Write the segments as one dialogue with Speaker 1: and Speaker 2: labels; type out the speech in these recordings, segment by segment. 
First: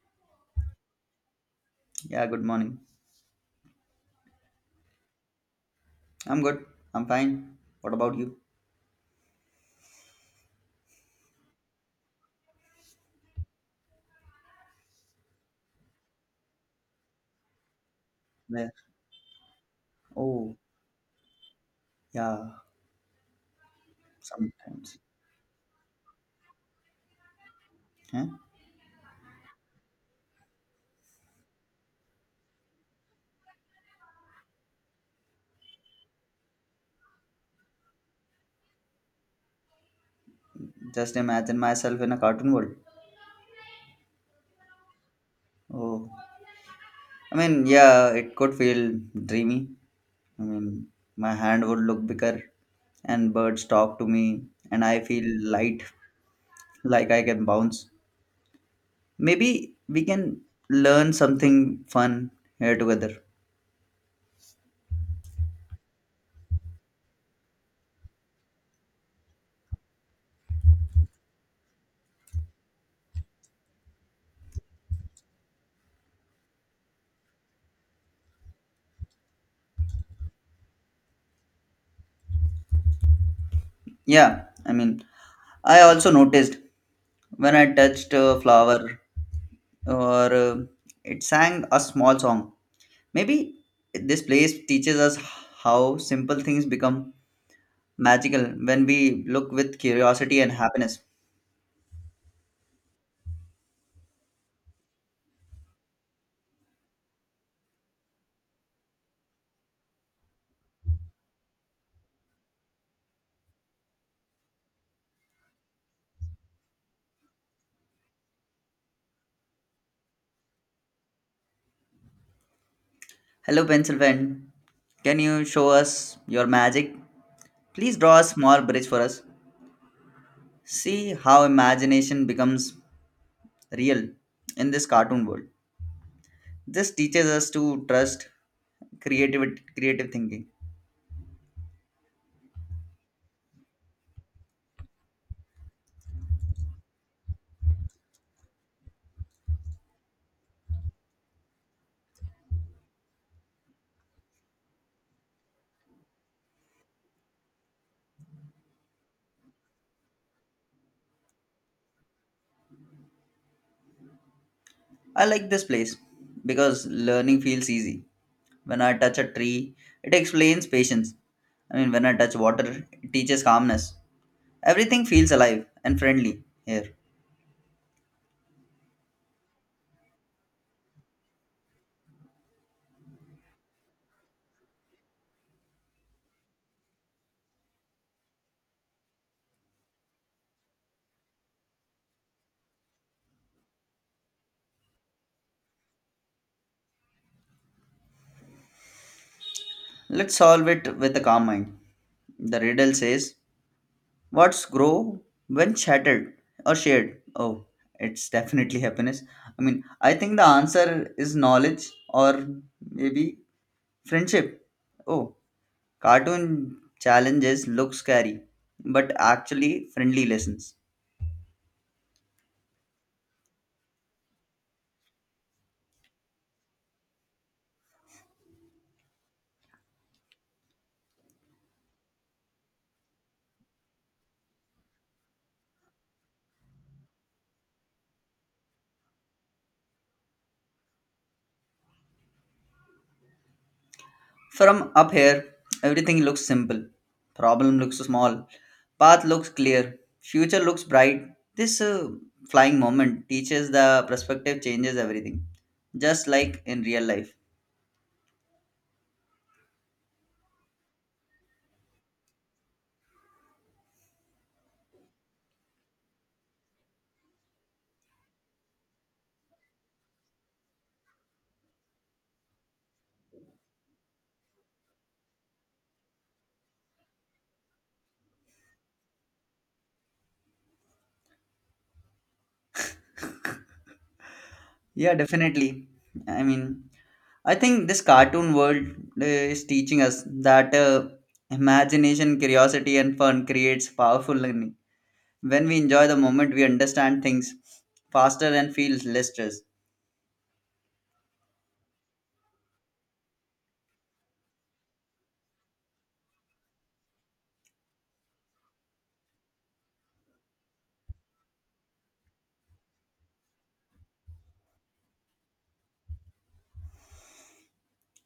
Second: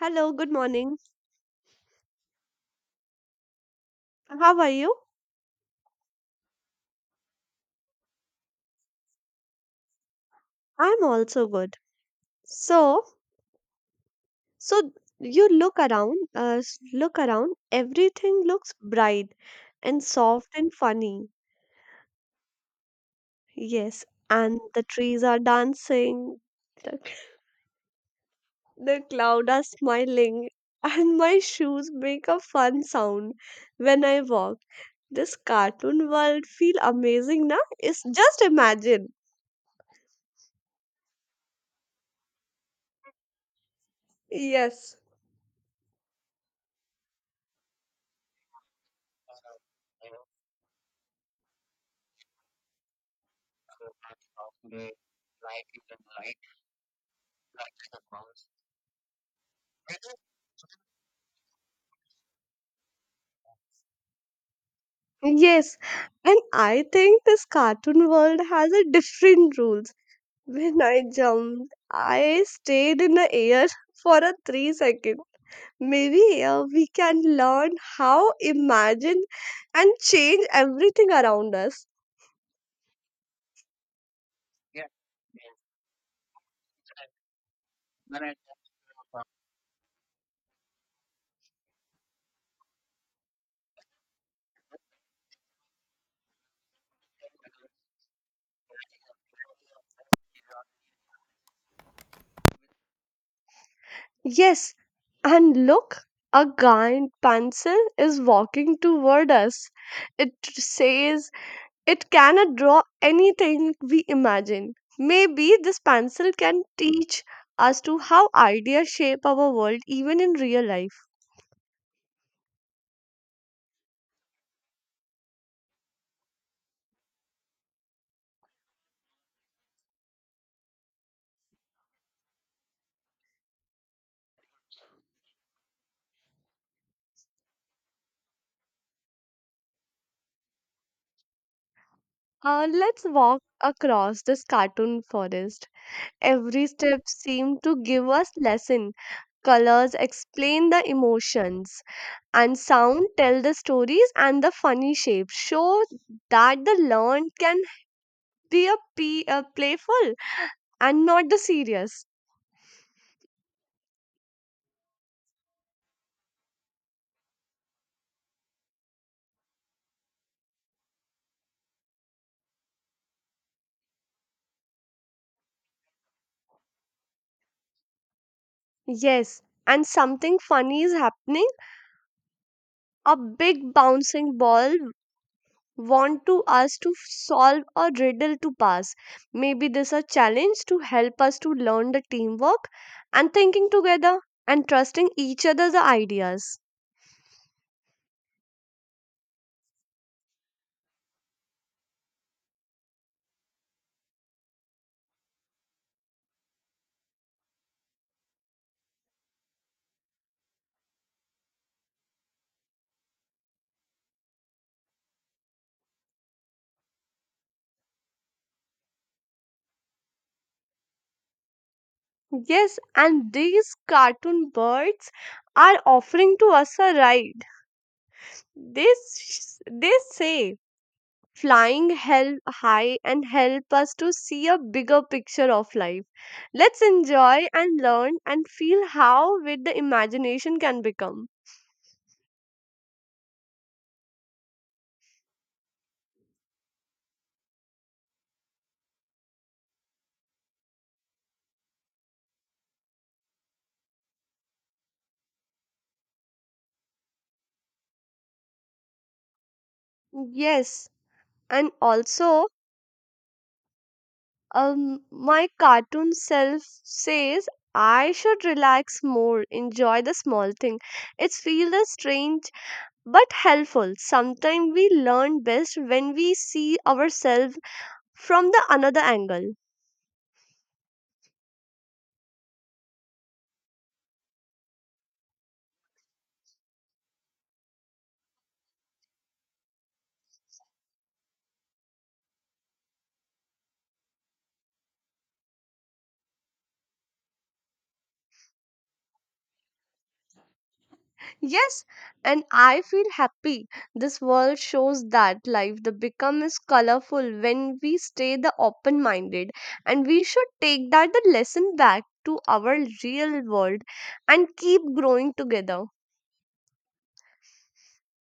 Speaker 1: Hello, good morning.
Speaker 2: Yeah, good morning.
Speaker 1: How are you?
Speaker 2: I'm good. I'm fine. What about you?
Speaker 1: I'm also good. So, so you look around, everything
Speaker 2: Yeah.
Speaker 1: looks bright and soft
Speaker 2: Oh,
Speaker 1: and funny.
Speaker 2: yeah,
Speaker 1: Yes, and the
Speaker 2: sometimes.
Speaker 1: trees are dancing, the,
Speaker 2: Huh?
Speaker 1: the cloud are smiling, and my shoes make a fun sound when I walk. This cartoon world feel amazing, na? It's just imagine.
Speaker 2: Just imagine myself in a cartoon world.
Speaker 1: Yes.
Speaker 2: Oh, yeah, it could feel dreamy. I mean, my hand would look bigger, and birds talk to me, and I feel light, like I can bounce. Maybe we can learn something fun here together.
Speaker 1: Yes, and I think this cartoon world has a different rules. When I jumped, I stayed in the air for a 3 second. Maybe we can learn how imagine and change everything around us.
Speaker 2: Yeah, I also noticed when I touched a flower or it sang a small song. Maybe this place teaches us how simple things become magical when we look with curiosity and happiness.
Speaker 1: Yes, and look, a giant pencil is walking toward us. It says it cannot draw anything we imagine. Maybe this pencil can teach us to how ideas shape our world even in real life.
Speaker 2: Hello, pencil friend. Can you show us your magic? Please draw a small bridge for us. See how imagination becomes real in this cartoon world. This teaches us to trust creative creative thinking.
Speaker 1: Let's walk across this cartoon forest. Every step seemed to give us lesson. Colors explain the emotions and sound tell the stories and the funny shapes show that the learned can be a playful and not the serious.
Speaker 2: I like this place because learning feels easy. When I touch a tree, it explains patience. When I touch water, it teaches calmness. Everything feels alive and friendly here.
Speaker 1: Yes, and something funny is happening. A big bouncing ball want to us to solve a riddle to pass. Maybe this a challenge to help us to learn the teamwork and thinking together and trusting each other's ideas.
Speaker 2: Let's solve it with a calm mind. The riddle says, what's grow when shattered or shared? Oh, it's definitely happiness. I think the answer is knowledge or maybe friendship. Oh, cartoon challenges look scary, but actually friendly lessons.
Speaker 1: Yes, and these cartoon birds are offering to us a ride. This they say flying help high and help us to see a bigger picture of life. Let's enjoy and learn and feel how with the imagination can become.
Speaker 2: From up here, everything looks simple. Problem looks small. Path looks clear. Future looks bright. This flying moment teaches the perspective changes everything, just like in real life.
Speaker 1: Yes, and also my cartoon self says I should relax more, enjoy the small thing. It's feel the strange but helpful. Sometimes we learn best when we see ourselves from the another angle.
Speaker 2: Yeah, definitely. I mean, I think this cartoon world is teaching us that imagination, curiosity, and fun creates powerful learning. When we enjoy the moment, we understand things faster and feel less stress.
Speaker 1: Yes, and I feel happy. This world shows that life the become is colorful when we stay the open minded and we should take that the lesson back to our real world and keep growing together.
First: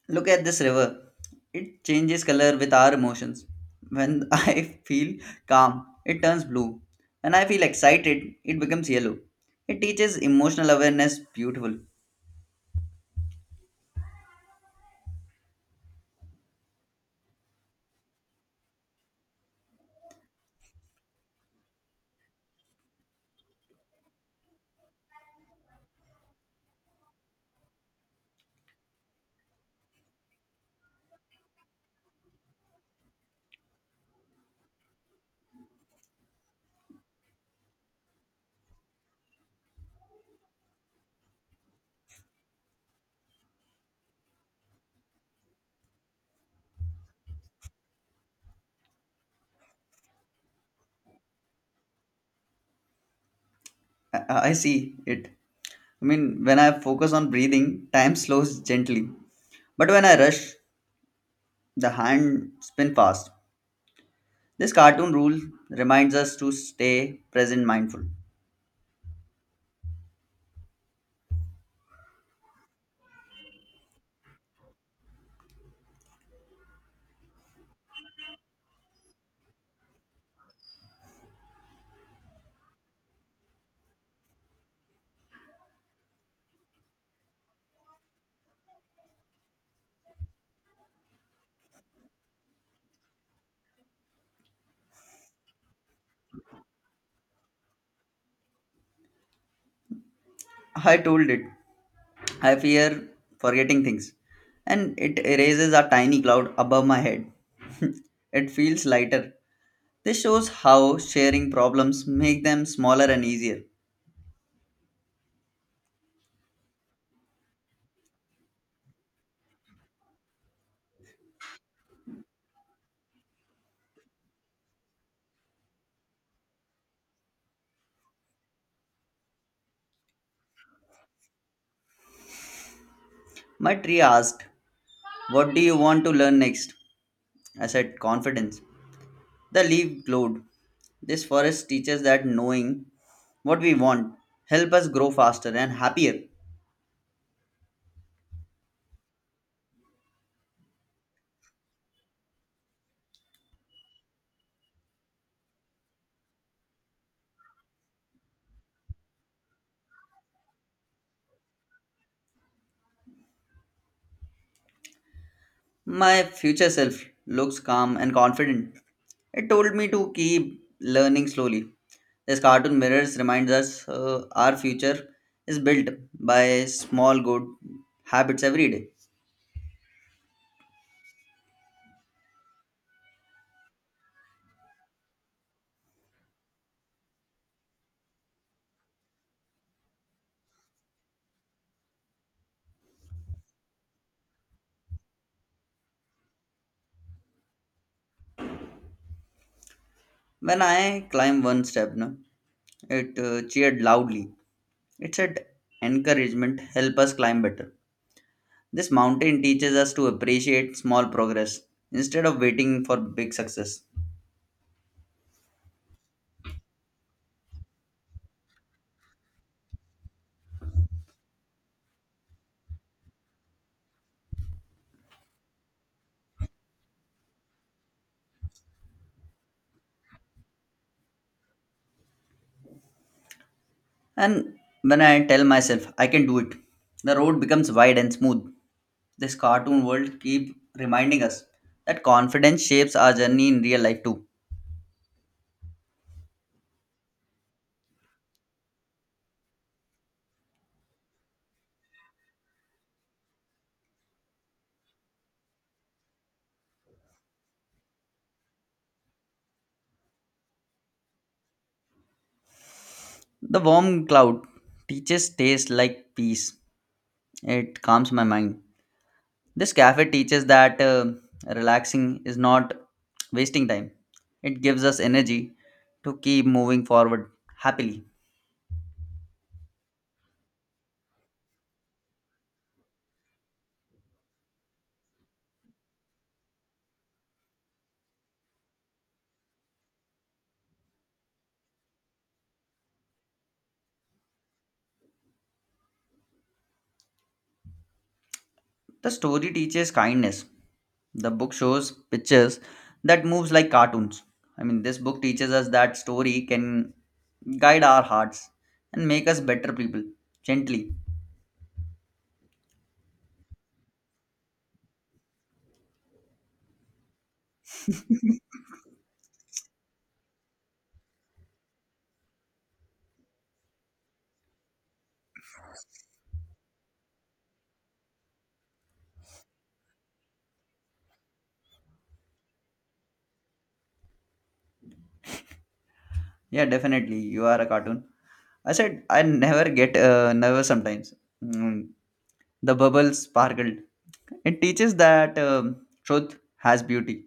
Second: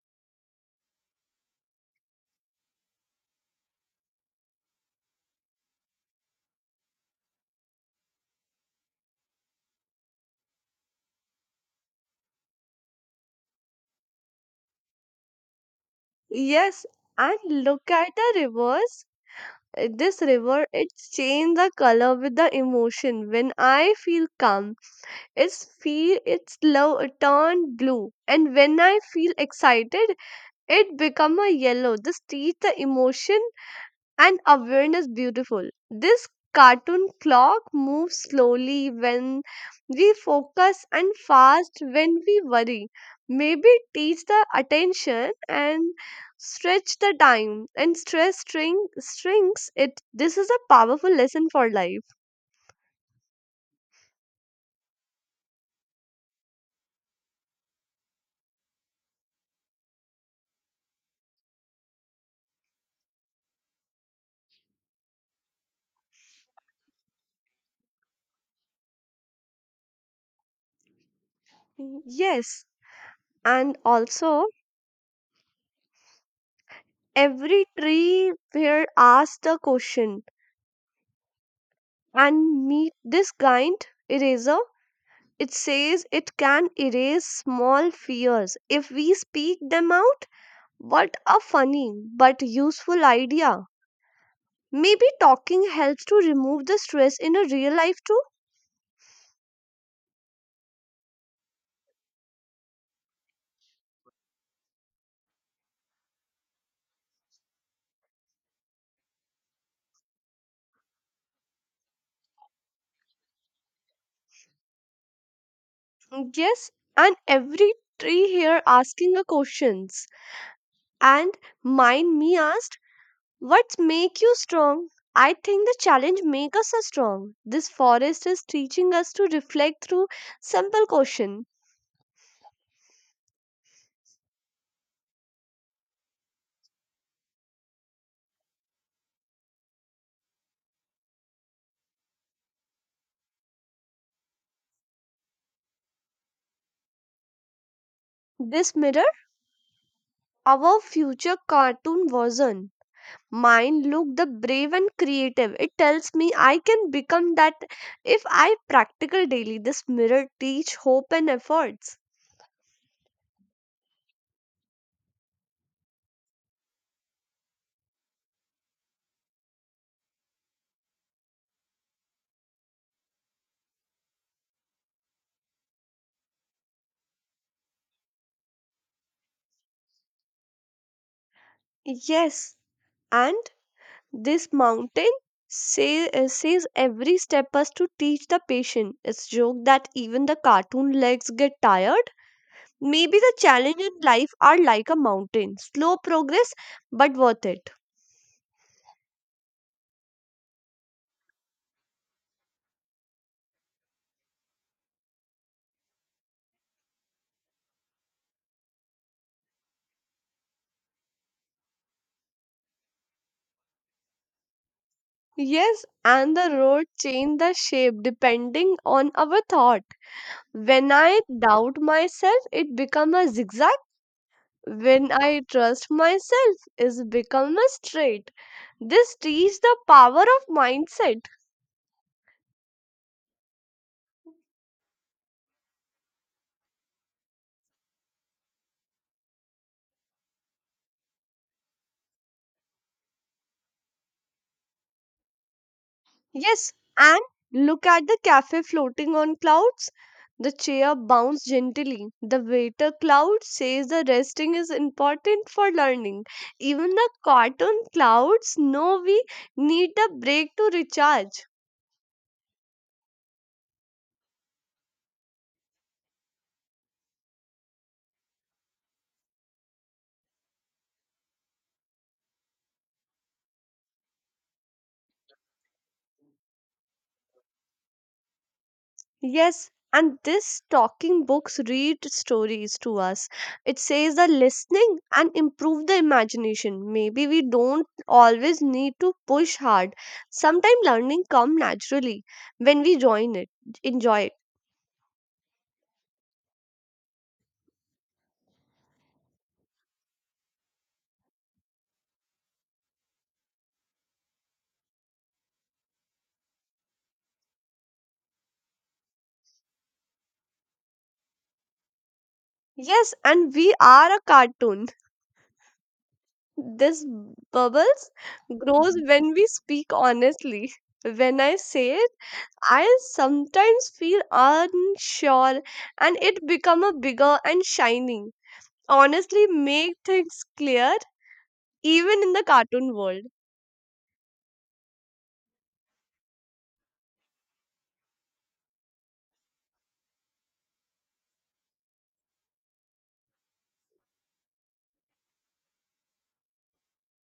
Speaker 2: Look at this river. It changes color with our emotions. When I feel calm, it turns blue. When I feel excited, it becomes yellow. It teaches emotional awareness beautiful.
Speaker 1: Yes, and look at the rivers. This river it change the color with the emotion. When I feel calm, its feel its love turn blue, and when I feel excited, it become a yellow. This teach the emotion and awareness beautiful. This cartoon clock moves slowly when we focus and fast when we worry. Maybe teach the attention and stretch the time and stress strings it. This is a powerful lesson for life.
Speaker 2: I see it. When I focus on breathing, time slows gently. But when I rush, the hand spin fast. This cartoon rule reminds us to stay present mindful.
Speaker 1: Yes, and also every tree here asks the question and meet this kind eraser. It says it can erase small fears if we speak them out. What a funny but useful idea. Maybe talking helps to remove the stress in a real life too.
Speaker 2: I told it. I fear forgetting things, and it erases a tiny cloud above my head. It feels lighter. This shows how sharing problems make them smaller and easier.
Speaker 1: Yes, and every tree here asking a questions. And mind me asked, what make you strong? I think the challenge make us a strong. This forest is teaching us to reflect through simple question.
Speaker 2: My tree asked, what do you want to learn next? I said, confidence. The leaf glowed. This forest teaches that knowing what we want help us grow faster and happier.
Speaker 1: This mirror our future cartoon version. Mine look the brave and creative. It tells me I can become that if I practical daily. This mirror teach hope and efforts.
Speaker 2: My future self looks calm and confident. It told me to keep learning slowly. This cartoon mirrors reminds us our future is built by small good habits every day.
Speaker 1: Yes, and this mountain say, says every step us to teach the patient. It's joke that even the cartoon legs get tired. Maybe the challenge in life are like a mountain, slow progress but worth it.
Speaker 2: When I climb one step, no, it cheered loudly. It said, encouragement, help us climb better. This mountain teaches us to appreciate small progress instead of waiting for big success.
Speaker 1: Yes, and the road change the shape depending on our thought. When I doubt myself, it become a zigzag. When I trust myself, it become a straight. This teach the power of mindset.
Speaker 2: And when I tell myself, I can do it, the road becomes wide and smooth. This cartoon world keep reminding us that confidence shapes our journey in real life too.
Speaker 1: Yes, and look at the cafe floating on clouds. The chair bounced gently. The waiter cloud says the resting is important for learning. Even the cotton clouds know we need a break to recharge.
Speaker 2: The warm cloud teaches taste like peace. It calms my mind. This cafe teaches that relaxing is not wasting time. It gives us energy to keep moving forward happily.
Speaker 1: Yes, and this talking books read stories to us. It says the listening and improve the imagination. Maybe we don't always need to push hard. Sometimes learning come naturally when we join it, enjoy it.
Speaker 2: The story teaches kindness. The book shows pictures that moves like cartoons. This book teaches us that story can guide our hearts and make us better people gently.
Speaker 1: Yes, and we are a cartoon. This bubbles grows when we speak honestly. When I say it, I sometimes feel unsure and it become a bigger and shining. Honestly make things clear even in the cartoon world.
Speaker 2: Yeah, definitely. You are a cartoon. I said, I never get nervous sometimes. Mm, the bubble sparkled. It teaches that truth has beauty.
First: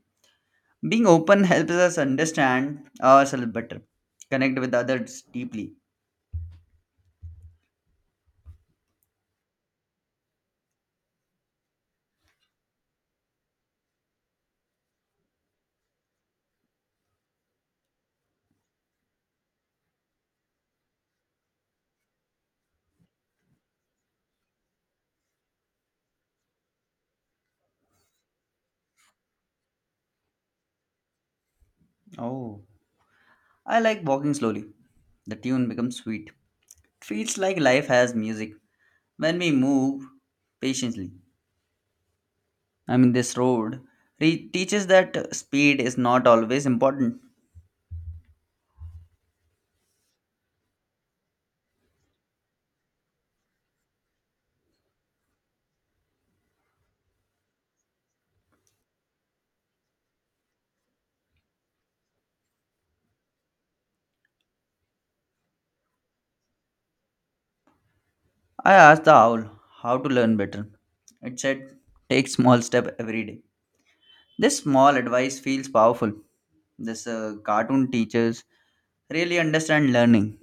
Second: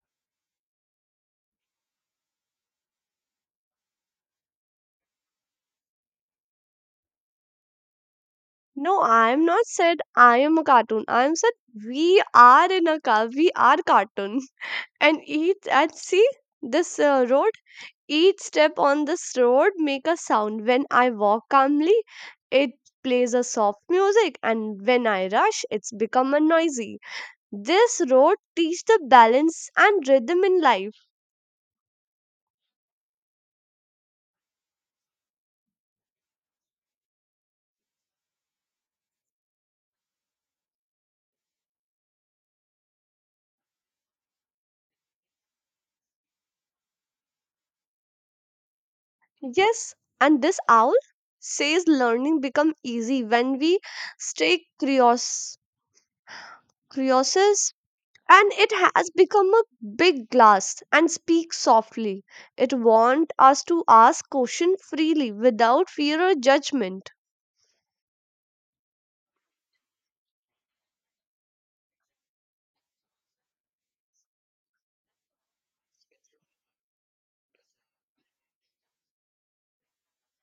Speaker 2: Being open helps us understand ourselves better, connect with others deeply.
Speaker 1: No, I am not said I am a cartoon. I am said we are in a car. We are cartoon. And each and see this road. Each step on this road make a sound. When I walk calmly, it plays a soft music, and when I rush, it's become a noisy. This road teach the balance and rhythm in life.
Speaker 2: Oh, I like walking slowly. The tune becomes sweet. It feels like life has music when we move patiently. This road teaches that speed is not always important.
Speaker 1: Yes, and this owl says learning become easy when we stay curious, and it has become a big glass and speaks softly. It wants us to ask questions freely without fear or judgment.
Speaker 2: I asked the owl how to learn better. It said, take small step every day. This small advice feels powerful. This cartoon teachers really understand learning.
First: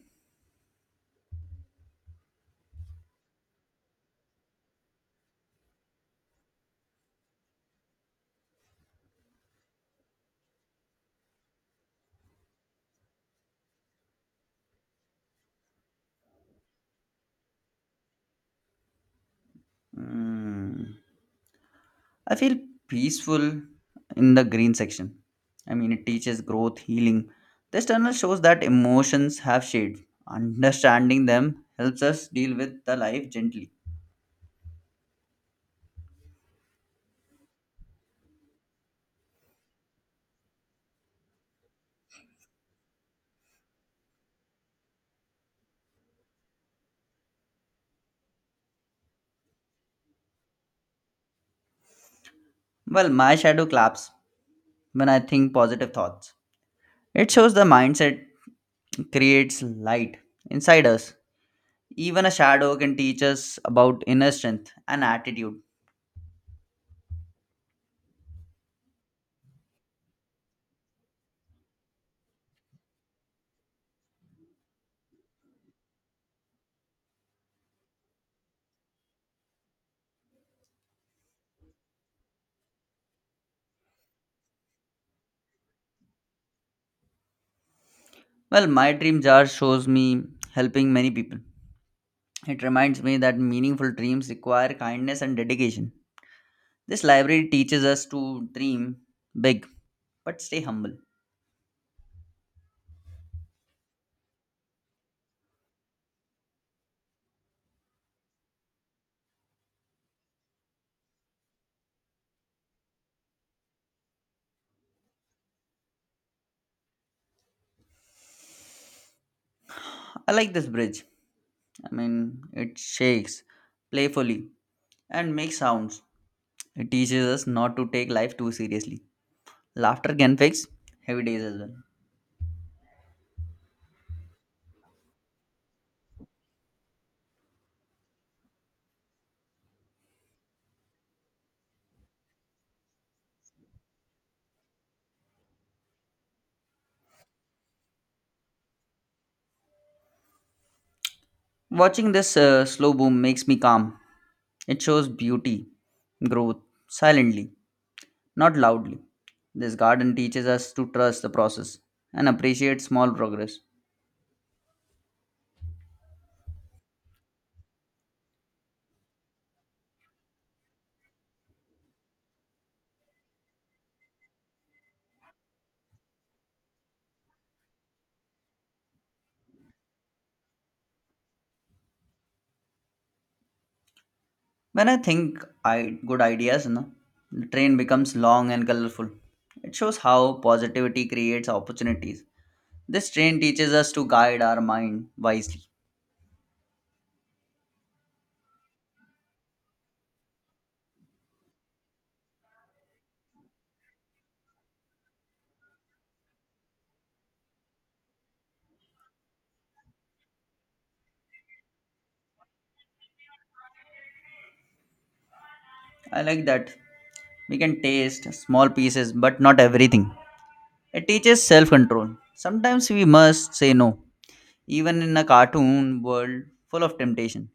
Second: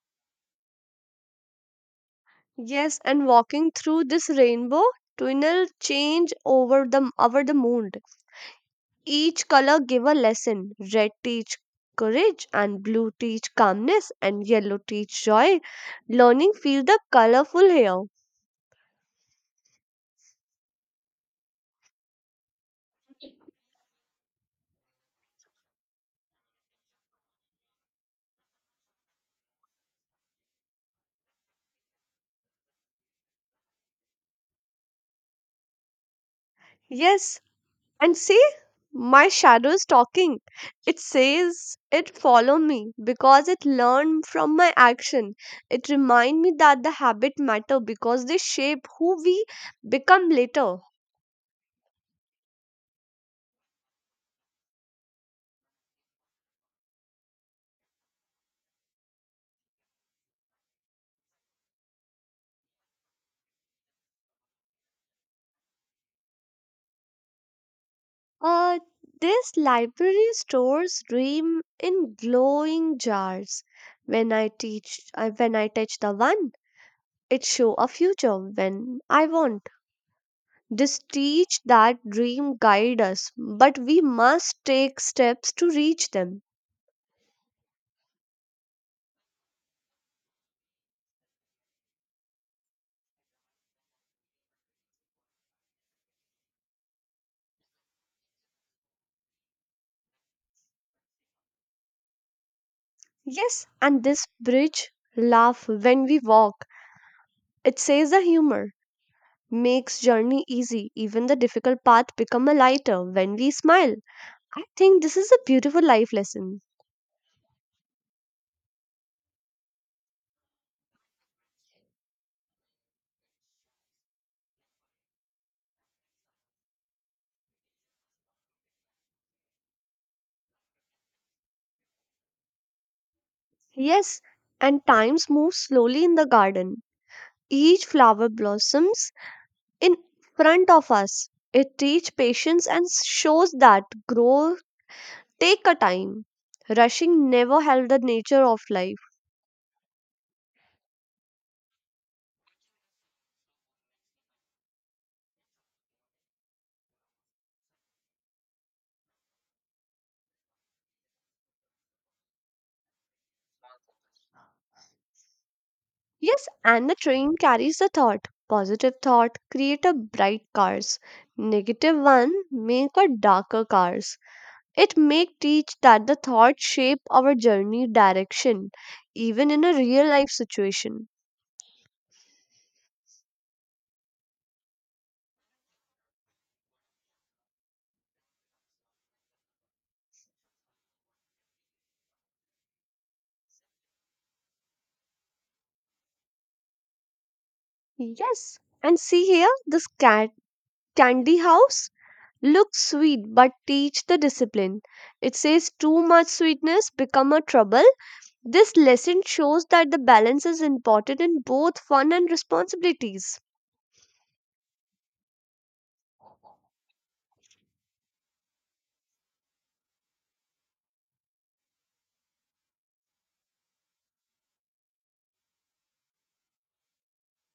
Speaker 1: Yes, and walking through this rainbow tunnel change over the moon. Each color give a lesson. Red teach courage and blue teach calmness and yellow teach joy. Learning feel the colorful here.
Speaker 2: Mm, I feel peaceful in the green section. It teaches growth, healing. This tunnel shows that emotions have shades. Understanding them helps us deal with the life gently.
Speaker 1: Yes, and see my shadow is talking. It says it follow me because it learned from my action. It remind me that the habit matter because they shape who we become later.
Speaker 2: Well, my shadow claps when I think positive thoughts. It shows the mindset creates light inside us. Even a shadow can teach us about inner strength and attitude.
Speaker 1: Uh, this library stores dream in glowing jars. When I touch the one, it show a future when I want. This teach that dream guide us, but we must take steps to reach them.
Speaker 2: Well, my dream jar shows me helping many people. It reminds me that meaningful dreams require kindness and dedication. This library teaches us to dream big but stay humble.
Speaker 1: Yes, and this bridge laugh when we walk. It says the humor makes journey easy. Even the difficult path become a lighter when we smile. I think this is a beautiful life lesson.
Speaker 2: I like this bridge. It shakes playfully and makes sounds. It teaches us not to take life too seriously. Laughter can fix heavy days as well.
Speaker 1: Yes, and times move slowly in the garden. Each flower blossoms in front of us. It teaches patience and shows that growth take a time. Rushing never helped the nature of life.
Speaker 2: Watching this slow boom makes me calm. It shows beauty, growth, silently, not loudly. This garden teaches us to trust the process and appreciate small progress.
Speaker 1: Yes, and the train carries the thought. Positive thought create a bright cars. Negative one make a darker cars. It make teach that the thought shape our journey direction, even in a real life situation.
Speaker 2: When I think I good ideas, na, the train becomes long and colorful. It shows how positivity creates opportunities. This train teaches us to guide our mind wisely.
Speaker 1: Yes, and see here, this cat candy house looks sweet but teach the discipline. It says too much sweetness become a trouble. This lesson shows that the balance is important in both fun and responsibilities.
Speaker 2: I like that. We can taste small pieces, but not everything. It teaches self control. Sometimes we must say no even in a cartoon world full of temptation.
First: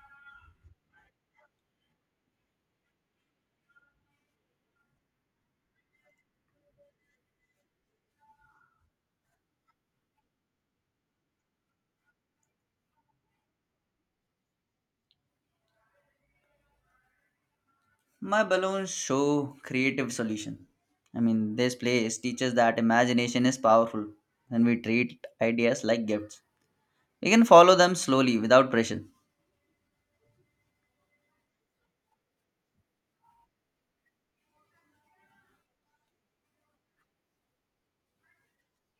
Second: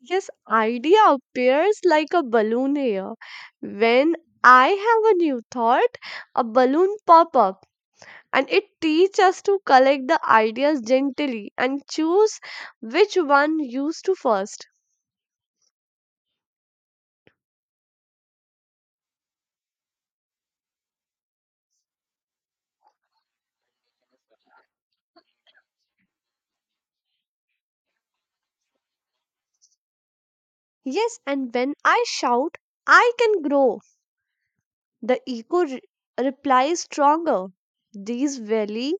Speaker 1: Yes, idea appears like a balloon here. When I have a new thought, a balloon pop up and it teaches us to collect the ideas gently and choose which one used to first.
Speaker 2: My balloons show creative solution. This place teaches that imagination is powerful and we treat ideas like gifts. We can follow them slowly without pressure.
Speaker 1: Yes, and when I shout, I can grow. The ego replies stronger. These really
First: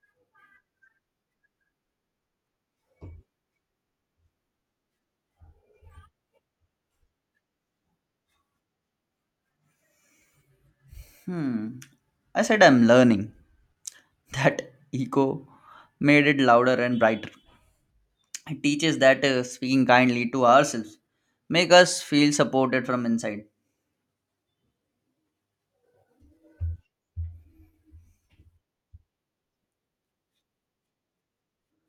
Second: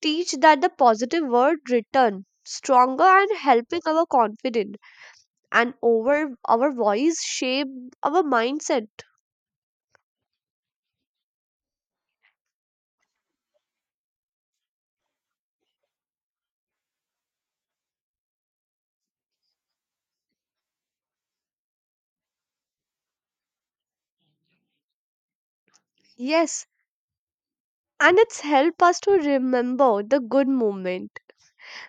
Speaker 1: teach that the positive word return stronger and helping our confidence and over our voice shape our mindset.
Speaker 2: Hmm, I said I'm learning. That echo made it louder and brighter. It teaches that speaking kindly to ourselves make us feel supported from inside.
Speaker 1: Yes, and it's help us to remember the good moment.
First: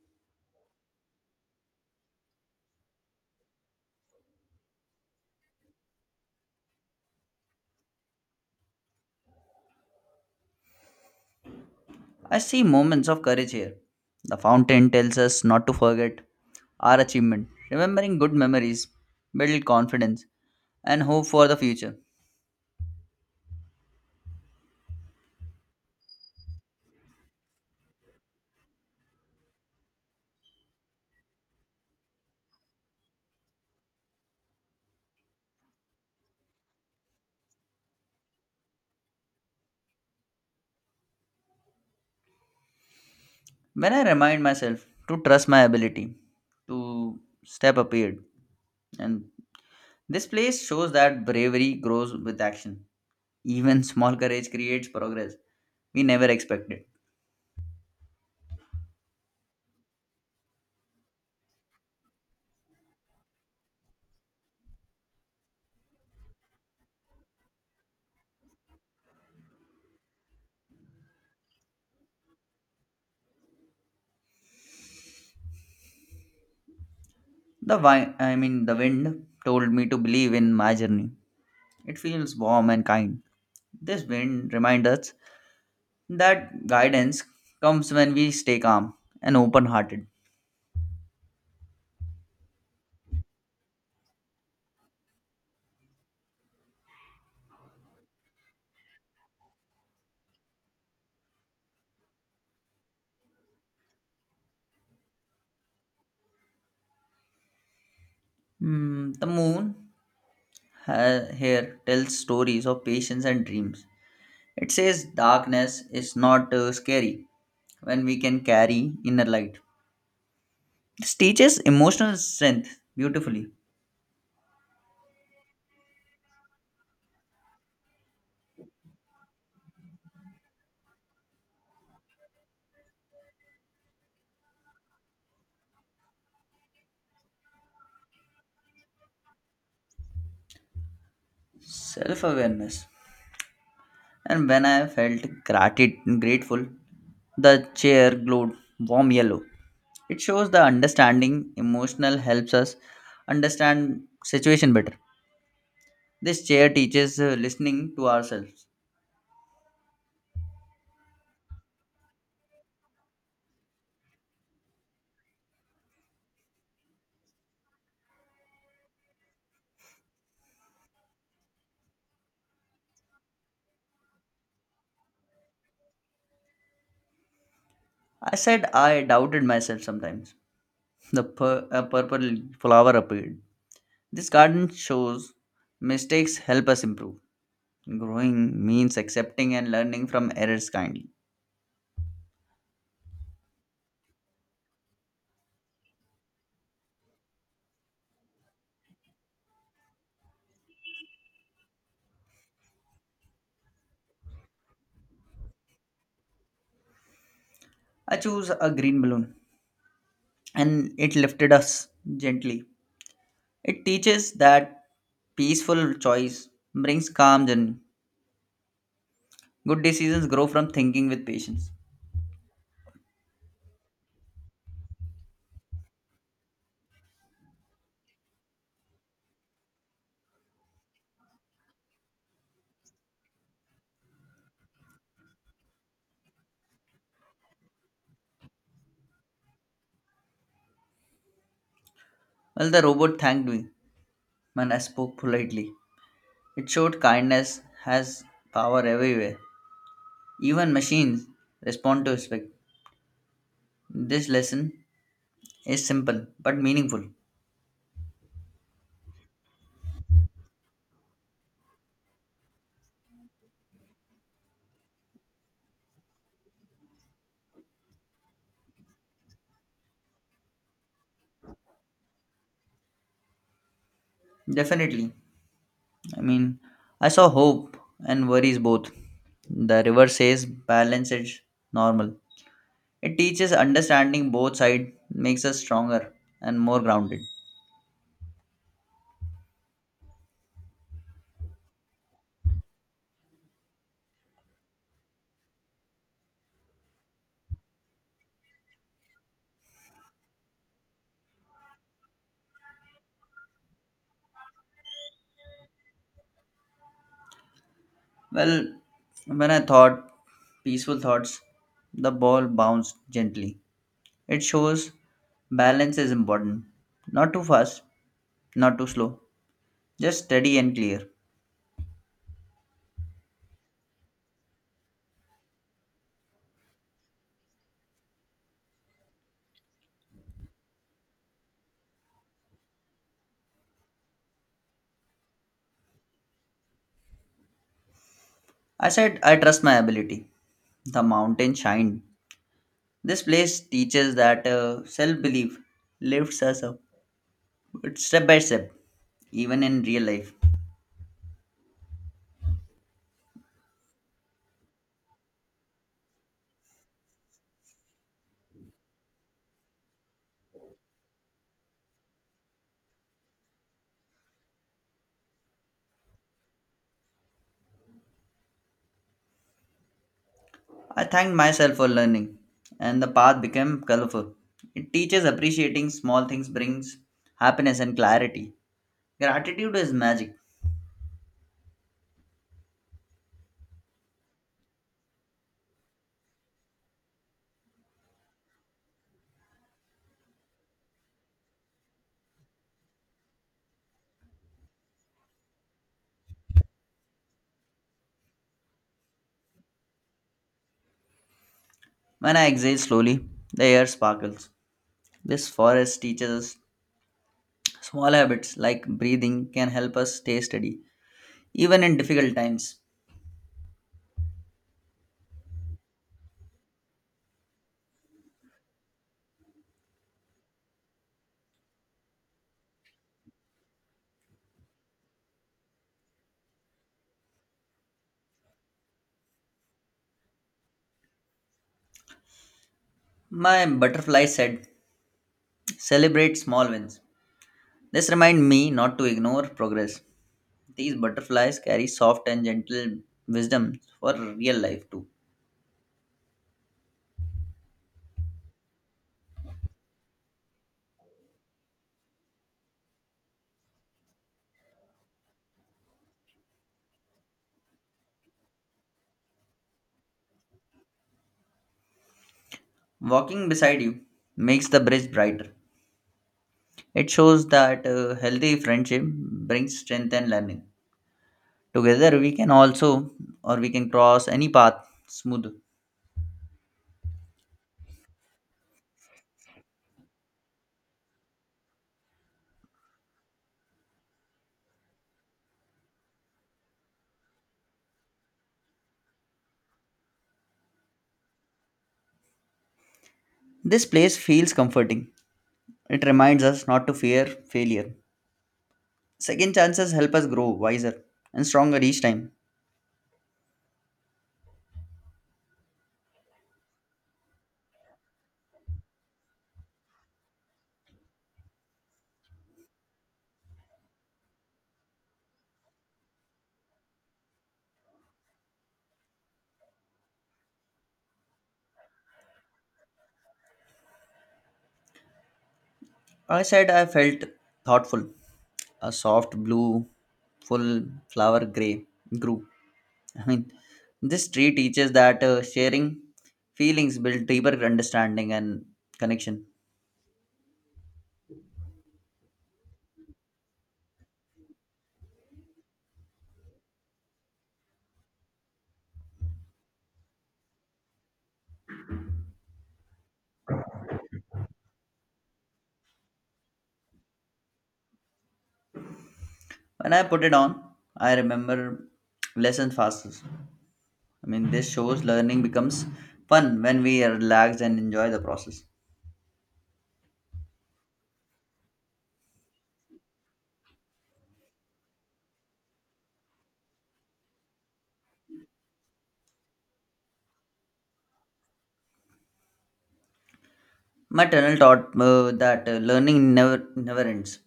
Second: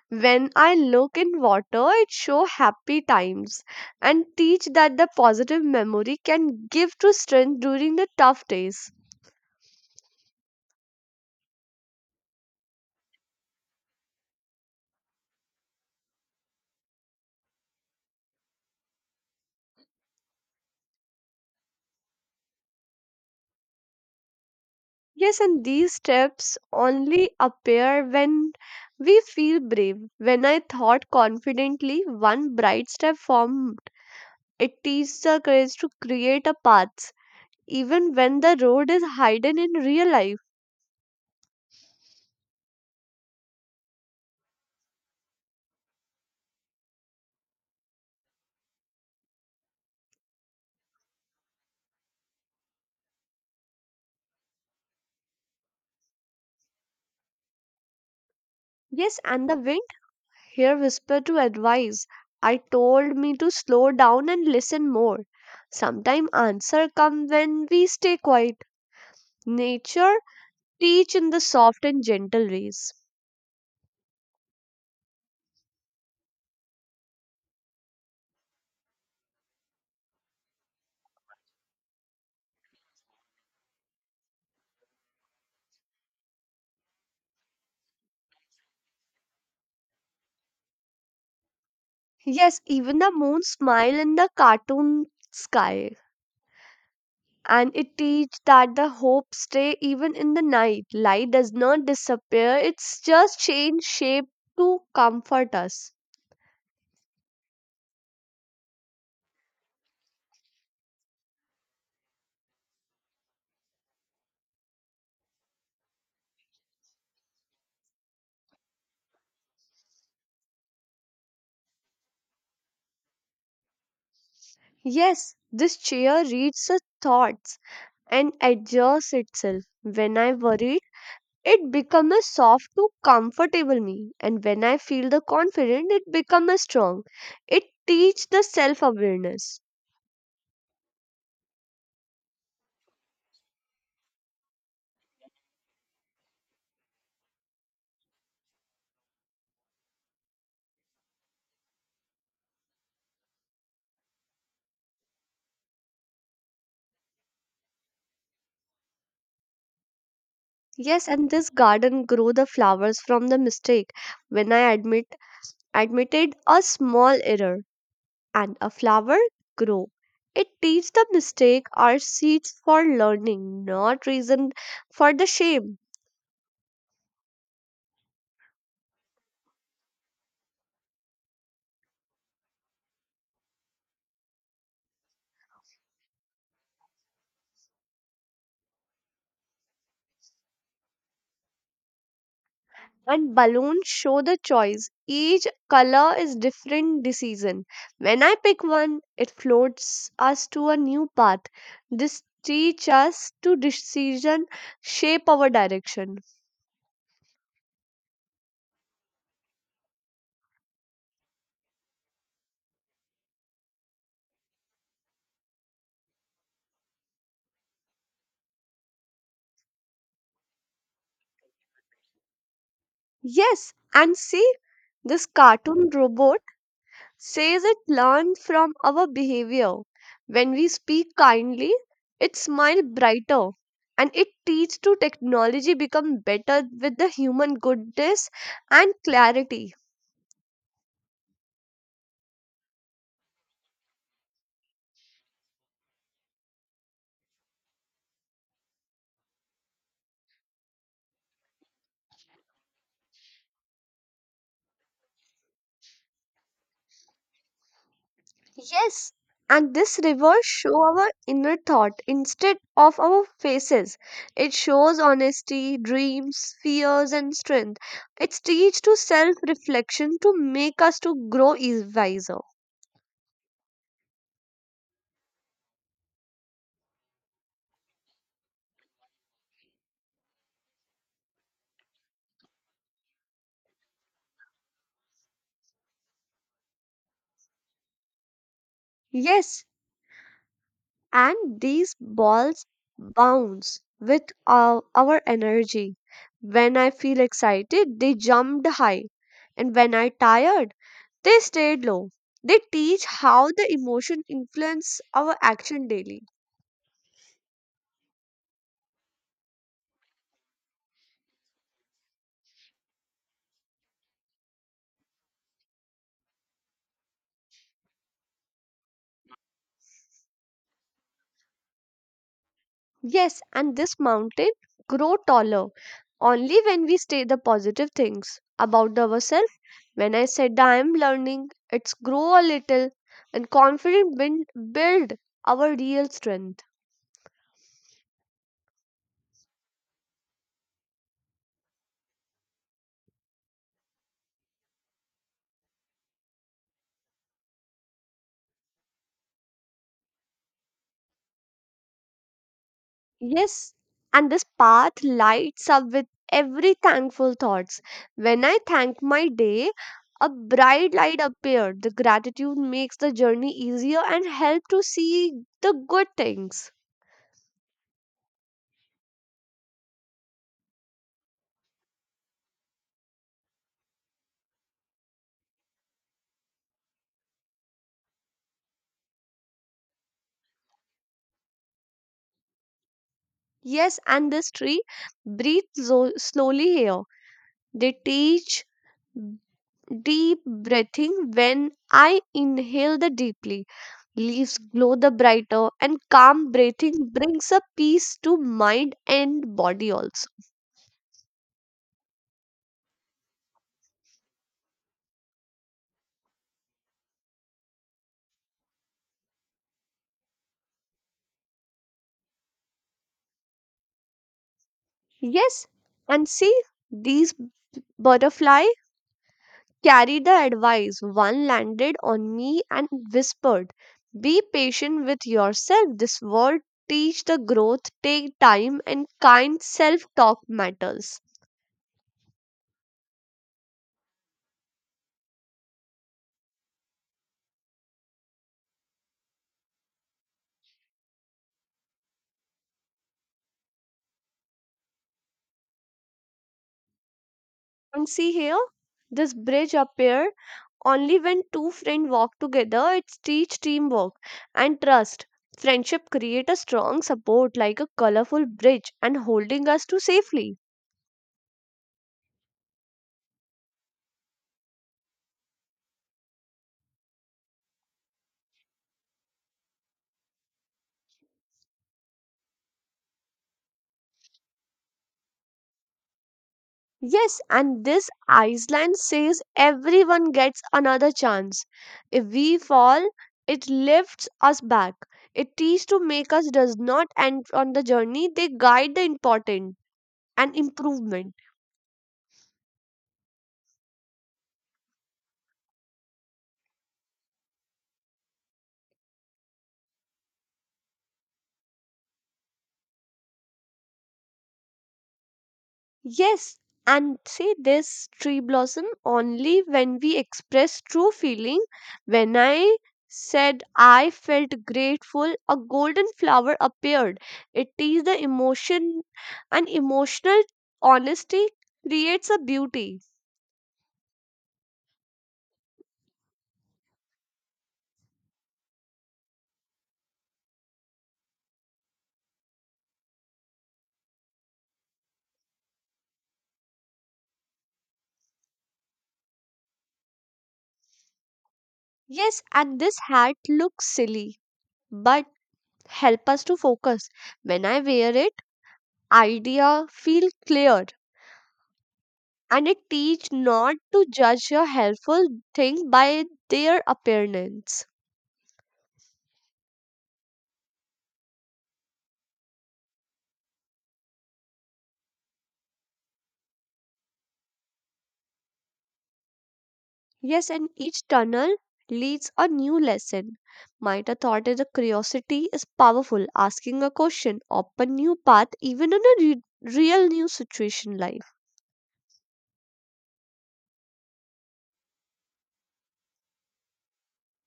Speaker 1: When I look in water, it show happy times and teach that the positive memory can give to strength during the tough days.
Speaker 2: I see moments of courage here. The fountain tells us not to forget our achievement. Remembering good memories build confidence and hope for the future.
Speaker 1: Yes, and these steps only appear when we feel brave. When I thought confidently, one bright step formed. It teaches the courage to create a path, even when the road is hidden in real life.
Speaker 2: When I remind myself to trust my ability to step appeared and this place shows that bravery grows with action. Even small courage creates progress we never expected.
Speaker 1: Yes, and the wind here whispered to advise. I told me to slow down and listen more. Sometime answer come when we stay quiet. Nature teach in the soft and gentle ways.
Speaker 2: The wi- I mean The wind told me to believe in my journey. It feels warm and kind. This wind reminds us that guidance comes when we stay calm and open hearted.
Speaker 1: Yes, even the moon smile in the cartoon sky. And it teach that the hope stay even in the night. Light does not disappear, it's just change shape to comfort us.
Speaker 2: Hmm, the moon here tells stories of patience and dreams. It says darkness is not scary when we can carry inner light. This teaches emotional strength beautifully,
Speaker 1: Yes, this chair reads the thoughts and adjusts itself. When I worry, it becomes soft to comfortable me. And when I feel the confident, it becomes strong. It teach the self-awareness.
Speaker 2: self awareness. And when I felt grateful, the chair glowed warm yellow. It shows the understanding emotional helps us understand situation better. This chair teaches listening to ourselves.
Speaker 1: Yes, and this garden grew the flowers from the mistake. When I admitted a small error and a flower grew. It teach the mistake are seeds for learning, not reason for the shame.
Speaker 2: I said I doubted myself sometimes. A purple flower appeared. This garden shows mistakes help us improve. Growing means accepting and learning from errors kindly.
Speaker 1: And balloons show the choice. Each color is different decision. When I pick one, it floats us to a new path. This teach us to decision shape our direction.
Speaker 2: I chose a green balloon and it lifted us gently. It teaches that peaceful choice brings calm journey. Good decisions grow from thinking with patience.
Speaker 1: Yes, and see this cartoon robot says it learned from our behavior. When we speak kindly, it smiles brighter and it teaches to technology become better with the human goodness and clarity.
Speaker 2: Well, the robot thanked me and I spoke politely. It showed kindness has power everywhere. Even machines respond to respect. This lesson is simple but meaningful.
Speaker 1: Yes, and this reverse show our inner thought instead of our faces. It shows honesty, dreams, fears and strength. It teaches to self-reflection to make us to grow wiser.
Speaker 2: Definitely. I mean, I saw hope and worries both. The river says balance is normal. It teaches understanding both sides, makes us stronger and more grounded.
Speaker 1: Yes, and these balls bounce with our energy. When I feel excited, they jumped high, and when I tired, they stayed low. They teach how the emotion influence our action daily.
Speaker 2: Well, when I thought peaceful thoughts, the ball bounced gently. It shows balance is important. Not too fast, not too slow, just steady and clear.
Speaker 1: Yes, and this mountain grow taller only when we say the positive things about ourselves. When I said I am learning, it's grow a little, and confident build our real strength.
Speaker 2: I said, I trust my ability. The mountain shined. This place teaches that self belief lifts us up but step by step, even in real life.
Speaker 1: Yes, and this path lights up with every thankful thoughts. When I thank my day, a bright light appeared. The gratitude makes the journey easier and help to see the good things.
Speaker 2: I thanked myself for learning, and the path became colorful. It teaches appreciating small things, brings happiness and clarity. Gratitude is magic.
Speaker 1: Yes, and this tree breathes so slowly here. They teach deep breathing when I inhale the deeply. Leaves glow the brighter and calm breathing brings a peace to mind and body also.
Speaker 2: When I exhale slowly, the air sparkles. This forest teaches us small habits like breathing can help us stay steady, even in difficult times.
Speaker 1: Yes, and see, these butterfly carried the advice. One landed on me and whispered, "Be patient with yourself. This world teach the growth, take time, and kind self-talk matters."
Speaker 2: My butterfly said, celebrate small wins. This reminds me not to ignore progress. These butterflies carry soft and gentle wisdom for real life too.
Speaker 1: And see here, this bridge appeared only when two friends walk together. It teach teamwork and trust. Friendship create a strong support like a colorful bridge and holding us to safely.
Speaker 2: Walking beside you makes the bridge brighter. It shows that healthy friendship brings strength and learning. Together we can cross any path smooth.
Speaker 1: Yes, and this Iceland says everyone gets another chance. If we fall, it lifts us back. It teaches to make us does not end on the journey. They guide the important and improvement.
Speaker 2: This place feels comforting. It reminds us not to fear failure. Second chances help us grow wiser and stronger each time.
Speaker 1: Yes, and see this tree blossom only when we express true feeling. When I said I felt grateful, a golden flower appeared. It is the emotion, and emotional honesty creates a beauty.
Speaker 2: I said I felt thoughtful. A soft blue, full flower gray grew. I mean, this tree teaches that sharing feelings build deeper understanding and connection.
Speaker 1: Yes, and this hat looks silly, but help us to focus. When I wear it, idea feel clear and it teach not to judge a helpful thing by their appearance.
Speaker 2: When I put it on, I remember lessons faster. This shows learning becomes fun when we relax and enjoy the process.
Speaker 1: Yes, and each tunnel leads a new lesson. Might My thought is a curiosity is powerful. Asking a question, open new path, even in a real new situation life.
Speaker 2: My tunnel taught that learning never ends.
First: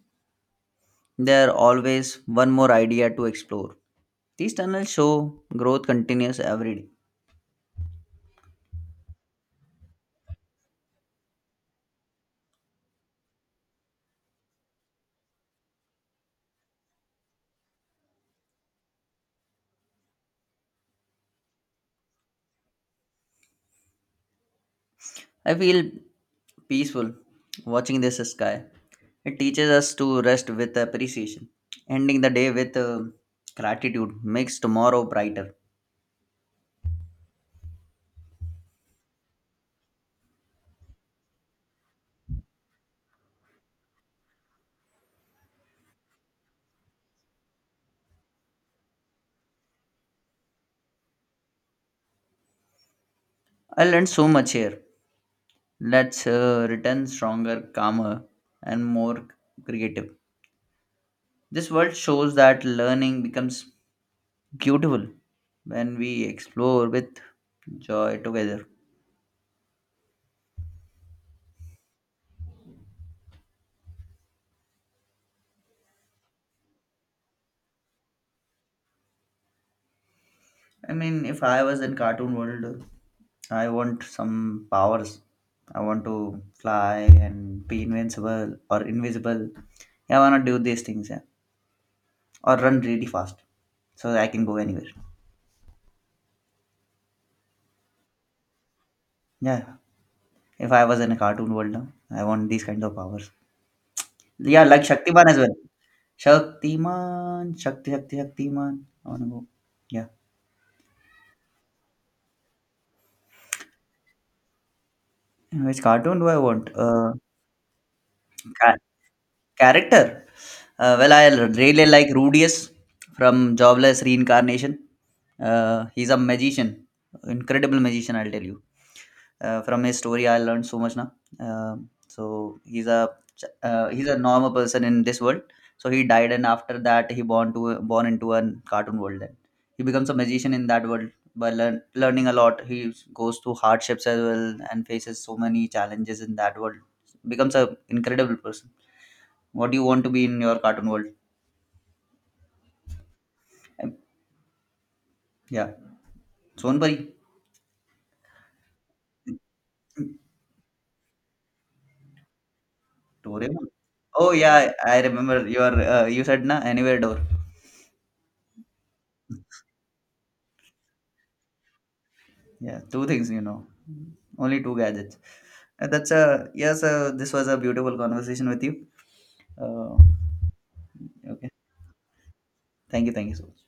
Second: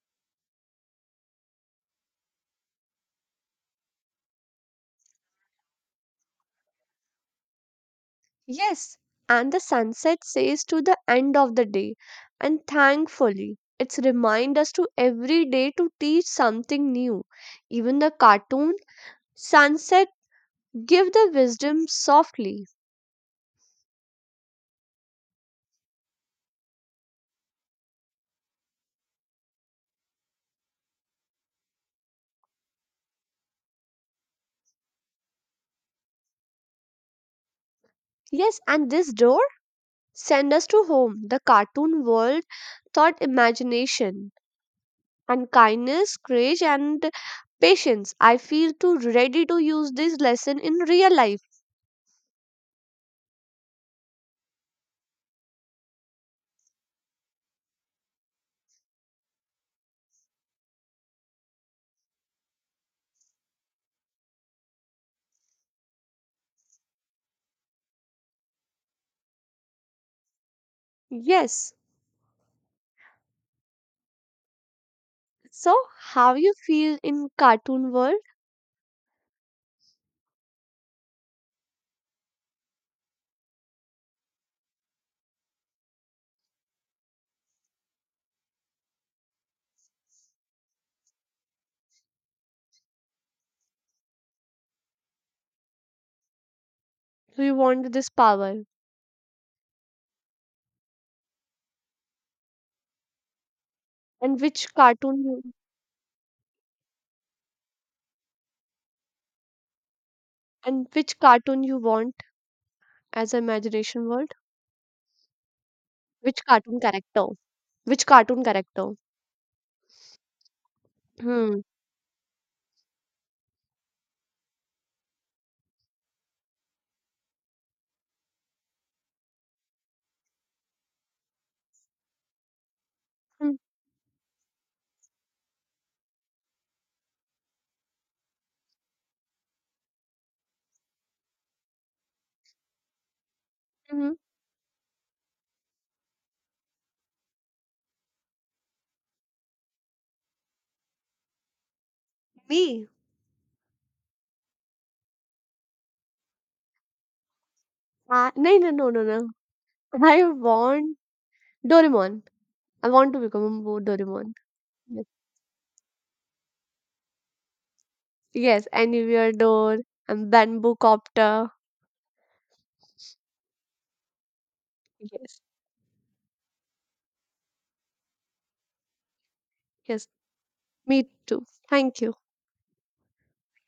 Speaker 2: There are always one more idea to explore. These tunnels show growth continues every day.
Speaker 1: Yes, and the sunset says to the end of the day, and thankfully, it's remind us to every day to teach something new. Even the cartoon sunset give the wisdom softly.
Speaker 2: I feel peaceful watching this sky. It teaches us to rest with appreciation. Ending the day with gratitude makes tomorrow brighter.
Speaker 1: Yes, and this door send us to home, the cartoon world thought imagination and kindness, courage, and patience. I feel too ready to use this lesson in real life.
Speaker 2: I learned so much here. Let's return stronger, calmer, and more creative. This world shows that learning becomes beautiful when we explore with joy together.
Speaker 1: Yes. So, how you feel in cartoon world?
Speaker 2: If I was in cartoon world, I want some powers. I want to fly and be invincible or invisible. Yeah, I wanna do these things, yeah. Or run really fast so that I can go anywhere.
Speaker 1: Do you want this power?
Speaker 2: Yeah. If I was in a cartoon world, no, I want these kinds of powers.
Speaker 1: And
Speaker 2: Yeah,
Speaker 1: which
Speaker 2: like
Speaker 1: cartoon
Speaker 2: Shaktiman as
Speaker 1: you
Speaker 2: well. Shaktiman. I wanna go. Yeah.
Speaker 1: and which cartoon you want as imagination world?
Speaker 2: Which cartoon do I
Speaker 1: Which
Speaker 2: want?
Speaker 1: cartoon character? Which cartoon character?
Speaker 2: Character? Well, I
Speaker 1: Hmm.
Speaker 2: really like Rudius from Jobless Reincarnation. Uh, he's a magician, Incredible magician, I'll tell you. From his story, I learned so much now. Um so
Speaker 1: Hmm.
Speaker 2: he's a normal person in this world. So he died, and after that, he born to born into a cartoon world. Then he becomes a magician in that world by learning a lot. He goes through hardships
Speaker 1: Hmm.
Speaker 2: as well and faces so many challenges in that world. Becomes a incredible person. What do you want to be in your cartoon world?
Speaker 1: Me.
Speaker 2: Um, yeah, Sonpari,
Speaker 1: No, no, no, no, no. I want Doraemon. I want to become a
Speaker 2: Doraemon. Oh
Speaker 1: Doraemon.
Speaker 2: yeah, I
Speaker 1: Yes,
Speaker 2: remember your uh, you said na anywhere door.
Speaker 1: yes, anywhere door and bamboo copter.
Speaker 2: Yeah, two things you know, only two gadgets.
Speaker 1: Yes,
Speaker 2: That's yes. This was a beautiful conversation with you. Uh,
Speaker 1: yes, me too.
Speaker 2: okay,
Speaker 1: Thank you.
Speaker 2: thank you so much.